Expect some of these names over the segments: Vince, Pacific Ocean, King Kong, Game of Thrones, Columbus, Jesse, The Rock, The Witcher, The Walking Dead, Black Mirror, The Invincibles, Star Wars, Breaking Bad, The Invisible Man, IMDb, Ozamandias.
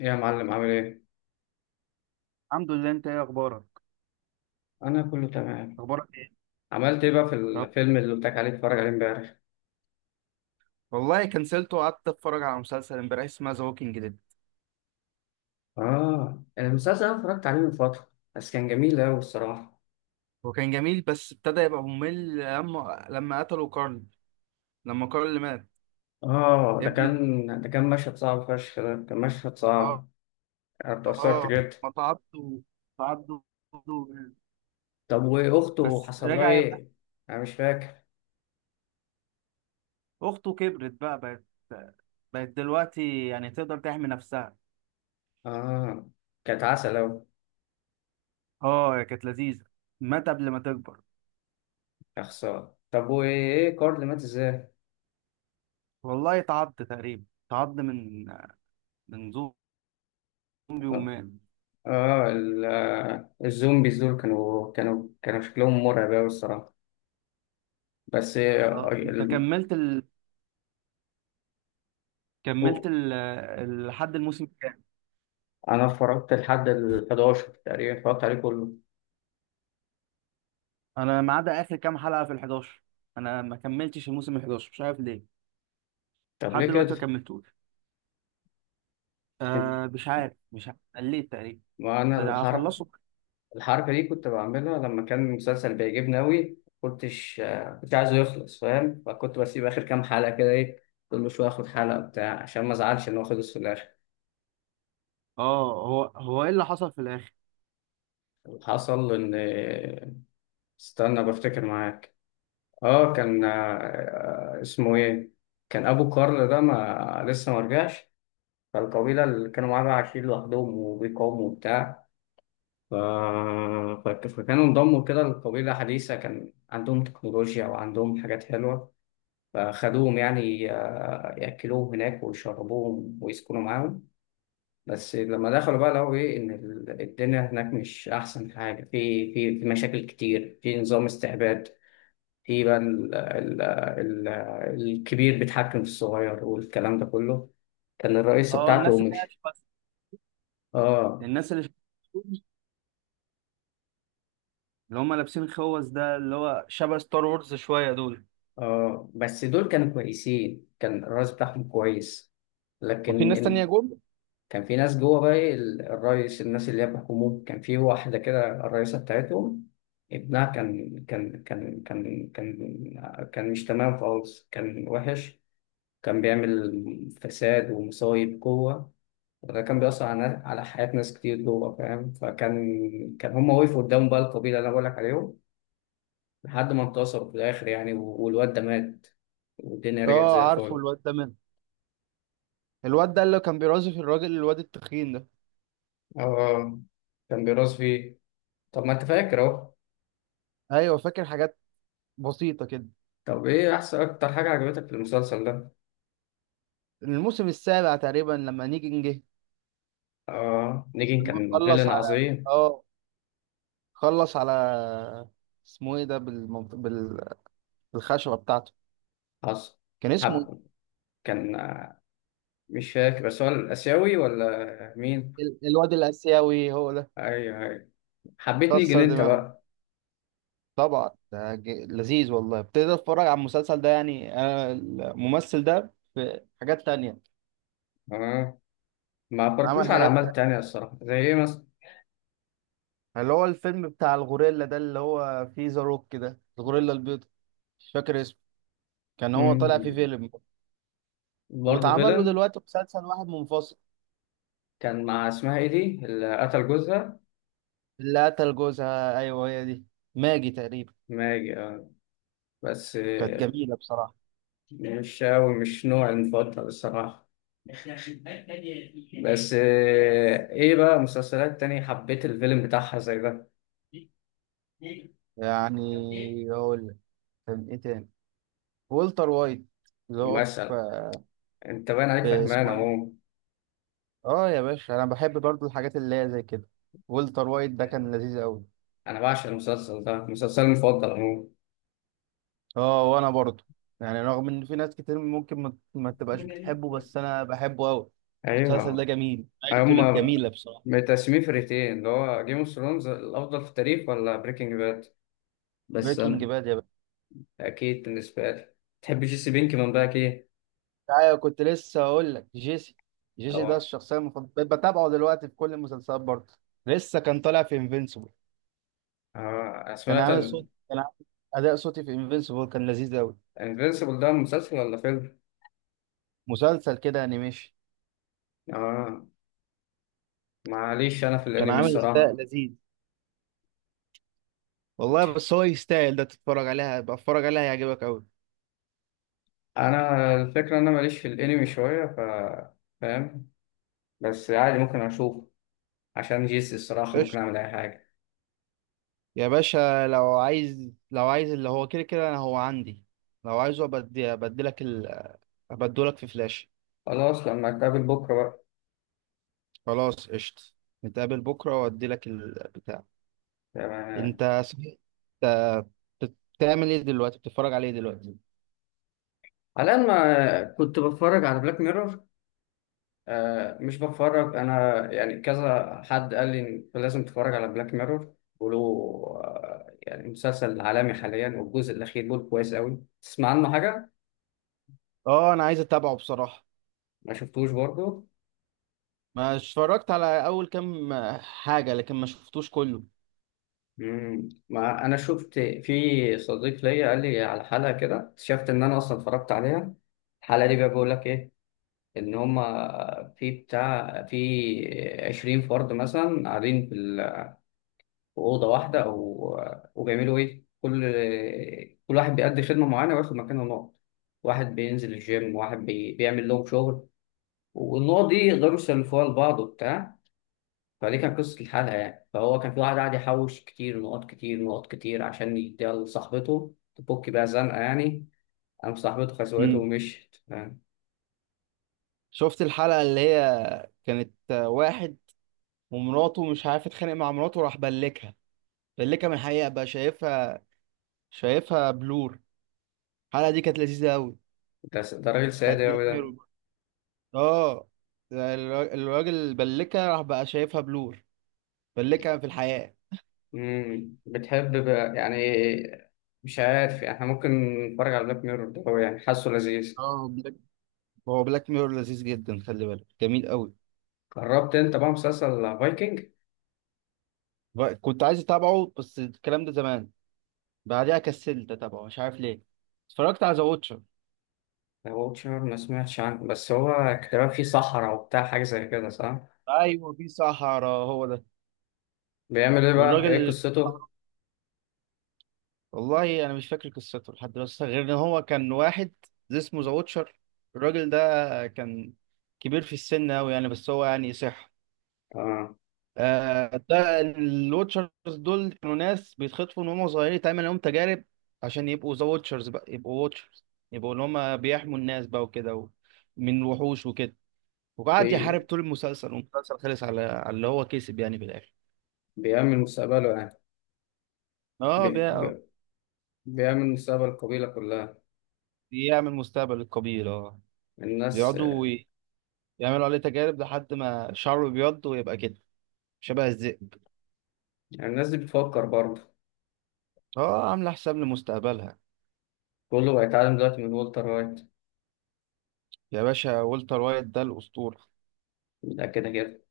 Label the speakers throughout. Speaker 1: إيه يا معلم، عامل ايه؟
Speaker 2: الحمد لله، انت ايه اخبارك؟
Speaker 1: انا كله تمام.
Speaker 2: اخبارك ايه؟
Speaker 1: عملت ايه بقى في
Speaker 2: طب،
Speaker 1: الفيلم اللي قلت لك عليه اتفرج عليه امبارح؟
Speaker 2: والله كنسلته وقعدت اتفرج على مسلسل امبارح اسمه ذا ووكينج ديد.
Speaker 1: اه، المسلسل انا اتفرجت عليه من فترة، بس كان جميل اوي الصراحة.
Speaker 2: هو كان جميل بس ابتدى يبقى ممل لما قتلوا كارل. لما كارل اللي مات.
Speaker 1: اه،
Speaker 2: يا
Speaker 1: ده
Speaker 2: ابن ال-
Speaker 1: كان ده كان مشهد صعب فشخ، ده كان مشهد
Speaker 2: اه.
Speaker 1: صعب. انا اتأثرت
Speaker 2: اه،
Speaker 1: جدا.
Speaker 2: ما تعبته تعدوا.
Speaker 1: طب واخته
Speaker 2: بس
Speaker 1: حصل لها
Speaker 2: رجع يبقى.
Speaker 1: ايه؟ انا مش فاكر.
Speaker 2: اخته كبرت، بقى بقت دلوقتي يعني تقدر تحمي نفسها.
Speaker 1: اه، كانت عسل اوي.
Speaker 2: اه، هي كانت لذيذه. مات قبل ما تكبر.
Speaker 1: يا خسارة، طب وايه كارل مات ازاي؟
Speaker 2: والله تعض تقريبا، تعض من زومبي.
Speaker 1: اه،
Speaker 2: ومات.
Speaker 1: الزومبيز دول كانوا شكلهم مرعب اوي الصراحة. بس
Speaker 2: اه، انت كملت
Speaker 1: ال-
Speaker 2: لحد الموسم الكام؟
Speaker 1: انا اتفرجت لحد ال 11 تقريبا، اتفرجت عليه كله.
Speaker 2: انا ما عدا اخر كام حلقه في ال 11. انا ما كملتش الموسم ال 11، مش عارف ليه.
Speaker 1: طب ليه
Speaker 2: لحد دلوقتي ما
Speaker 1: كده؟
Speaker 2: كملتوش. مش عارف قليت تقريبا.
Speaker 1: ما انا
Speaker 2: بس
Speaker 1: الحركه
Speaker 2: هخلصه.
Speaker 1: الحركه دي كنت بعملها لما كان المسلسل بيعجبني قوي، كنت عايزه يخلص، فاهم؟ فكنت بسيب اخر كام حلقه كده، ايه، كل شويه اخد حلقه بتاع عشان ما ازعلش ان هو خلص في الاخر.
Speaker 2: اه، هو ايه اللي حصل في الاخر؟
Speaker 1: حصل ان... استنى بفتكر معاك. اه، كان اسمه ايه، كان ابو كارل ده ما لسه ما رجعش، فالقبيله اللي كانوا معاه بقى عايشين لوحدهم وبيقاوموا وبتاع. ف... فكانوا انضموا كده لقبيلة حديثة، كان عندهم تكنولوجيا وعندهم حاجات حلوة. فخدوهم يعني يأكلوهم هناك ويشربوهم ويسكنوا معاهم. بس لما دخلوا بقى لقوا إيه، إن الدنيا هناك مش أحسن حاجة، في مشاكل كتير، في نظام استعباد، في بقى الكبير بيتحكم في الصغير والكلام ده كله. كان الرئيسة
Speaker 2: اه،
Speaker 1: بتاعته
Speaker 2: الناس اللي هي
Speaker 1: مش...
Speaker 2: شبه-
Speaker 1: اه.
Speaker 2: الناس اللي شبه- اللي هم لابسين خوذ، ده اللي هو شبه ستار وورز شويه دول.
Speaker 1: اه، بس دول كانوا كويسين، كان الرئيس بتاعهم كويس.
Speaker 2: وفي
Speaker 1: لكن
Speaker 2: ناس تانية
Speaker 1: إن...
Speaker 2: جول.
Speaker 1: كان في ناس جوه بقى، إيه، الرئيس، الناس اللي هي بيحكموه، كان في واحدة كده الرئيسة بتاعتهم، ابنها كان كان مش تمام خالص، كان وحش، كان بيعمل فساد ومصايب جوه، وده كان بيأثر على حياة ناس كتير جوه، فاهم؟ فكان هما وقفوا قدام بقى القبيلة اللي أنا بقولك عليهم لحد ما انتصر في الآخر يعني، والواد ده مات والدنيا رجعت
Speaker 2: اه،
Speaker 1: زي
Speaker 2: عارفه
Speaker 1: الفل.
Speaker 2: الواد ده منه. الواد ده اللي كان بيرازف الراجل، الواد التخين ده.
Speaker 1: اه، كان بيراث فيه. طب ما انت فاكر اهو.
Speaker 2: ايوه، فاكر حاجات بسيطة كده.
Speaker 1: طب إيه أحسن أكتر حاجة عجبتك في المسلسل ده؟
Speaker 2: الموسم السابع تقريبا لما نيجي جه.
Speaker 1: اه، نيجن
Speaker 2: لما
Speaker 1: كان
Speaker 2: خلص
Speaker 1: فيلن
Speaker 2: على
Speaker 1: عظيم.
Speaker 2: اه خلص على اسمه ايه ده، بالخشبة بتاعته.
Speaker 1: حصل.
Speaker 2: كان اسمه إيه؟
Speaker 1: حب. كان مش فاكر، بس هو الآسيوي ولا مين؟
Speaker 2: الواد الآسيوي هو ده.
Speaker 1: أيوه أيوه، حبيت نيجي
Speaker 2: كسر
Speaker 1: أنت
Speaker 2: دماغه.
Speaker 1: بقى.
Speaker 2: طبعا ده لذيذ والله، ابتديت اتفرج على المسلسل ده، يعني انا الممثل ده في حاجات تانية.
Speaker 1: اه، ما
Speaker 2: عمل
Speaker 1: عبرتلوش على
Speaker 2: حاجات
Speaker 1: أعمال
Speaker 2: تانية،
Speaker 1: تانية الصراحة، زي إيه مثلا؟
Speaker 2: اللي هو الفيلم بتاع الغوريلا ده اللي هو فيه ذا روك، ده الغوريلا البيضاء. مش فاكر اسمه. كان هو طالع في
Speaker 1: امم،
Speaker 2: فيلم.
Speaker 1: برضه
Speaker 2: واتعمل له
Speaker 1: فيلن.
Speaker 2: دلوقتي مسلسل واحد منفصل.
Speaker 1: كان مع اسمها إيه دي اللي قتل جوزها؟
Speaker 2: اللي قتل جوزها، ايوه هي دي. ماجي تقريبا.
Speaker 1: ماجي. بس
Speaker 2: كانت جميله بصراحه.
Speaker 1: مش أوي، مش نوعي المفضل الصراحة. بس إيه بقى مسلسلات تانية حبيت الفيلم بتاعها زي ده؟
Speaker 2: يعني اقول لك، كان ايه تاني. والتر وايت اللي هو
Speaker 1: مثلا
Speaker 2: في
Speaker 1: أنت باين عليك
Speaker 2: في
Speaker 1: فهمان
Speaker 2: اسمه ايه ده؟
Speaker 1: أهو.
Speaker 2: اه يا باشا، انا بحب برضو الحاجات اللي هي زي كده. والتر وايت ده كان لذيذ قوي.
Speaker 1: أنا بعشق المسلسل ده، مسلسلي المفضل أهو.
Speaker 2: اه، وانا برضو. يعني رغم ان في ناس كتير ممكن ما تبقاش بتحبه، بس انا بحبه قوي. المسلسل ده
Speaker 1: أيوه،
Speaker 2: جميل، عيلته
Speaker 1: هما
Speaker 2: الجميله بصراحه.
Speaker 1: متقسمين فرقتين، اللي هو جيم اوف ثرونز الأفضل في التاريخ ولا بريكنج باد. بس
Speaker 2: بريكنج
Speaker 1: أنا
Speaker 2: باد يا باشا.
Speaker 1: أكيد بالنسبة لي. تحب جيسي بينكمان بقى كده؟
Speaker 2: ايوه، كنت لسه هقول لك جيسي. جيسي ده
Speaker 1: أو...
Speaker 2: الشخصيه المفضله، بقيت بتابعه دلوقتي في كل المسلسلات برضه. لسه كان طالع في انفينسيبل.
Speaker 1: آه،
Speaker 2: كان
Speaker 1: سمعت.
Speaker 2: عامل صوت كان عامل اداء صوتي في انفينسيبل، كان لذيذ قوي.
Speaker 1: الانفينسيبل ده مسلسل ولا فيلم؟
Speaker 2: مسلسل كده انيميشن.
Speaker 1: آه، معليش انا في
Speaker 2: كان
Speaker 1: الانمي
Speaker 2: عامل اداء
Speaker 1: الصراحه.
Speaker 2: لذيذ. والله بس هو يستاهل، ده تتفرج عليها بقى، اتفرج عليها هيعجبك قوي.
Speaker 1: انا الفكره ان انا ماليش في الانمي شويه، ف... فاهم؟ بس عادي ممكن اشوف، عشان جيسي الصراحه ممكن
Speaker 2: قشطة.
Speaker 1: اعمل اي حاجه.
Speaker 2: يا باشا، لو عايز اللي هو كده كده انا هو عندي. لو عايزه ابدلك ابدلك في فلاش.
Speaker 1: خلاص، لما اتقابل بكره بقى.
Speaker 2: خلاص قشطة. نتقابل بكره وادي لك البتاع.
Speaker 1: تمام.
Speaker 2: انت صحيح، انت بتعمل ايه دلوقتي؟ بتتفرج عليه دلوقتي؟
Speaker 1: على الان ما كنت بتفرج على بلاك ميرور. آه، مش بتفرج انا يعني، كذا حد قال لي إن لازم تتفرج على بلاك ميرور له. آه، يعني مسلسل عالمي حاليا، والجزء الاخير بيقول كويس قوي، تسمع عنه حاجه؟
Speaker 2: اه، انا عايز اتابعه بصراحه.
Speaker 1: ما شفتوش برضه.
Speaker 2: ما اتفرجت على اول كام حاجة، لكن ما شفتوش كله.
Speaker 1: مم. ما انا شفت في صديق ليا قال لي على حلقه كده، اكتشفت ان انا اصلا اتفرجت عليها، الحلقه دي بقى بيقول لك ايه، ان هما في بتاع في 20 فرد مثلا قاعدين في في اوضه واحده، او وبيعملوا ايه، كل واحد بيأدي خدمه معينه وياخد مكانه نقط، واحد بينزل الجيم، واحد بيعمل لهم شغل، والنقط دي يقدروا يسلفوها لبعض وبتاع، فدي كانت قصة الحلقة يعني. فهو كان في واحد قاعد يحوش كتير نقط، كتير نقط كتير، عشان يديها لصاحبته تفك بيها زنقة يعني، قام صاحبته خسوته
Speaker 2: امم
Speaker 1: ومشيت، فاهم؟
Speaker 2: شفت الحلقة اللي هي كانت واحد ومراته، مش عارف اتخانق مع مراته، راح بلكها. بلكها من الحقيقة، بقى شايفها. شايفها بلور. الحلقة دي كانت لذيذة قوي.
Speaker 1: ده راجل
Speaker 2: بتاعت
Speaker 1: سادة
Speaker 2: بلاك
Speaker 1: أوي ده.
Speaker 2: ميرور. اه، الراجل بلكها، راح بقى شايفها بلور. بلكها في الحقيقة.
Speaker 1: مم. بتحب بقى يعني، مش عارف يعني، احنا ممكن نتفرج على بلاك ميرور ده، هو يعني حاسه لذيذ.
Speaker 2: اه، هو بلاك ميرور لذيذ جدا، خلي بالك جميل قوي.
Speaker 1: جربت انت بقى مسلسل فايكنج؟
Speaker 2: كنت عايز اتابعه بس الكلام ده زمان. بعدها كسلت اتابعه، مش عارف ليه. اتفرجت على ذا ووتشر.
Speaker 1: ذا ووتشر ما سمعتش عنه، بس هو كان فيه صحراء وبتاع حاجة زي كده، صح؟
Speaker 2: ايوه، في صحراء، هو ده.
Speaker 1: بيعمل ايه بقى؟ ايه
Speaker 2: والراجل،
Speaker 1: قصته؟
Speaker 2: والله انا مش فاكر قصته لحد دلوقتي غير ان هو كان واحد. اسمه ذا ووتشر. الراجل ده كان كبير في السن قوي يعني، بس هو يعني صح.
Speaker 1: اه
Speaker 2: ده الواتشرز دول كانوا ناس بيتخطفوا من هم صغيرين، يتعمل لهم تجارب عشان يبقوا ذا واتشرز، بقى يبقوا واتشرز، يبقوا اللي هم بيحموا الناس بقى وكده من الوحوش وكده. وقعد يحارب
Speaker 1: بي...
Speaker 2: طول المسلسل، والمسلسل خلص على اللي هو كسب يعني في الاخر.
Speaker 1: بيعمل مستقبله يعني.
Speaker 2: اه،
Speaker 1: بي... بيعمل مستقبل القبيلة كلها،
Speaker 2: بيعمل مستقبل القبيل، اه.
Speaker 1: الناس.
Speaker 2: بيقعدوا يعملوا عليه تجارب لحد ما شعره بيبيض ويبقى كده، شبه الذئب.
Speaker 1: يعني الناس دي بتفكر برضه،
Speaker 2: اه، عامله حساب لمستقبلها.
Speaker 1: كله بيتعلم دلوقتي من والتر وايت.
Speaker 2: يا باشا، والتر وايت ده الاسطوره.
Speaker 1: ده كده كده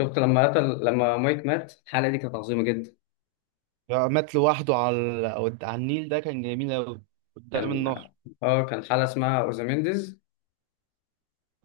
Speaker 1: شفت لما قتل لما مايك مات، الحلقة دي كانت عظيمة جدا.
Speaker 2: مات لوحده على النيل، ده كان جميل أوي. قدام
Speaker 1: كان...
Speaker 2: النهر.
Speaker 1: اه كان حلقة اسمها اوزامينديز،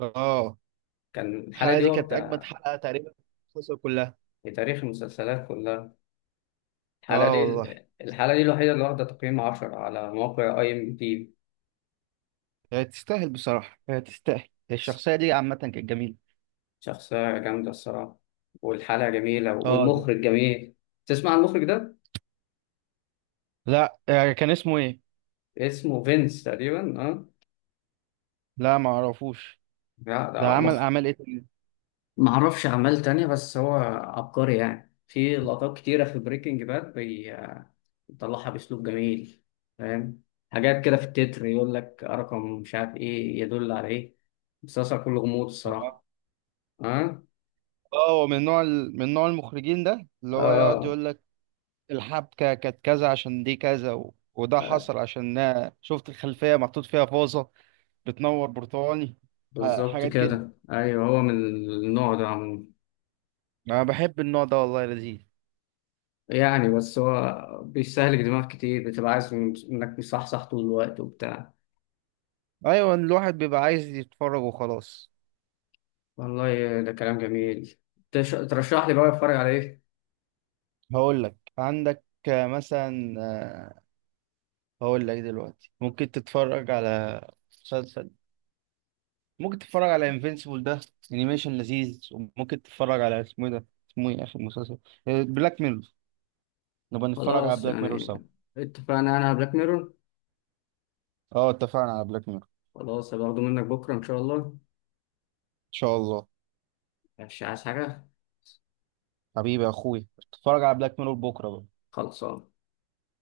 Speaker 2: اه،
Speaker 1: كان الحلقة
Speaker 2: الحلقة
Speaker 1: دي
Speaker 2: دي كانت أجمد
Speaker 1: واخدة
Speaker 2: حلقة تقريبا في المسلسل كلها.
Speaker 1: في تاريخ المسلسلات كلها. الحلقة
Speaker 2: اه
Speaker 1: دي
Speaker 2: والله.
Speaker 1: الحلقة دي الوحيدة اللي واخدة تقييم 10 على موقع IMDB.
Speaker 2: هي تستاهل بصراحة، هي تستاهل، الشخصية دي عامة كانت جميلة.
Speaker 1: شخصية جامدة الصراحة، والحلقة جميلة
Speaker 2: اه، دي.
Speaker 1: والمخرج جميل. تسمع عن المخرج ده؟
Speaker 2: لا، كان اسمه ايه؟
Speaker 1: اسمه فينس تقريبا، اه.
Speaker 2: لا، ما اعرفوش.
Speaker 1: لا
Speaker 2: ده
Speaker 1: ده
Speaker 2: عمل
Speaker 1: مخرج،
Speaker 2: اعمال ايه تاني؟
Speaker 1: معرفش أعمال تانية، بس هو عبقري يعني، في لقطات كتيرة في بريكنج باد بيطلعها بأسلوب جميل، فاهم؟ حاجات كده في التتر يقول لك رقم مش عارف إيه يدل على إيه، مسلسل كله غموض
Speaker 2: اه،
Speaker 1: الصراحة. أه؟
Speaker 2: هو من نوع المخرجين ده، اللي هو يقعد
Speaker 1: آه،
Speaker 2: يقول لك الحبكة كانت كذا عشان دي كذا، وده حصل عشان شفت الخلفية محطوط فيها فازة بتنور برتقاني.
Speaker 1: بالظبط
Speaker 2: حاجات كده.
Speaker 1: كده. أيوه هو من النوع ده عموما،
Speaker 2: انا بحب النوع ده والله لذيذ.
Speaker 1: يعني بس هو بيستهلك دماغ كتير، بتبقى عايز إنك مصحصح طول الوقت وبتاع.
Speaker 2: ايوه، الواحد بيبقى عايز يتفرج وخلاص.
Speaker 1: والله ده كلام جميل. ترشح لي بقى أتفرج على إيه؟
Speaker 2: هقول لك عندك. مثلا هقول لك دلوقتي ممكن تتفرج على مسلسل. ممكن تتفرج على انفينسيبل ده، انيميشن لذيذ. وممكن تتفرج على اسمه ايه ده، اسمه ايه اخر مسلسل، بلاك ميرور. نبقى نتفرج على
Speaker 1: خلاص
Speaker 2: بلاك ميرور
Speaker 1: يعني
Speaker 2: سوا.
Speaker 1: اتفقنا، انا على بلاك ميرور.
Speaker 2: اه، اتفقنا على بلاك ميرور، ان
Speaker 1: خلاص، هبقى منك بكره ان شاء الله.
Speaker 2: شاء الله.
Speaker 1: مش عايز حاجه.
Speaker 2: حبيبي يا اخوي، اتفرج على بلاك ميرور بكره بقى.
Speaker 1: خلصان.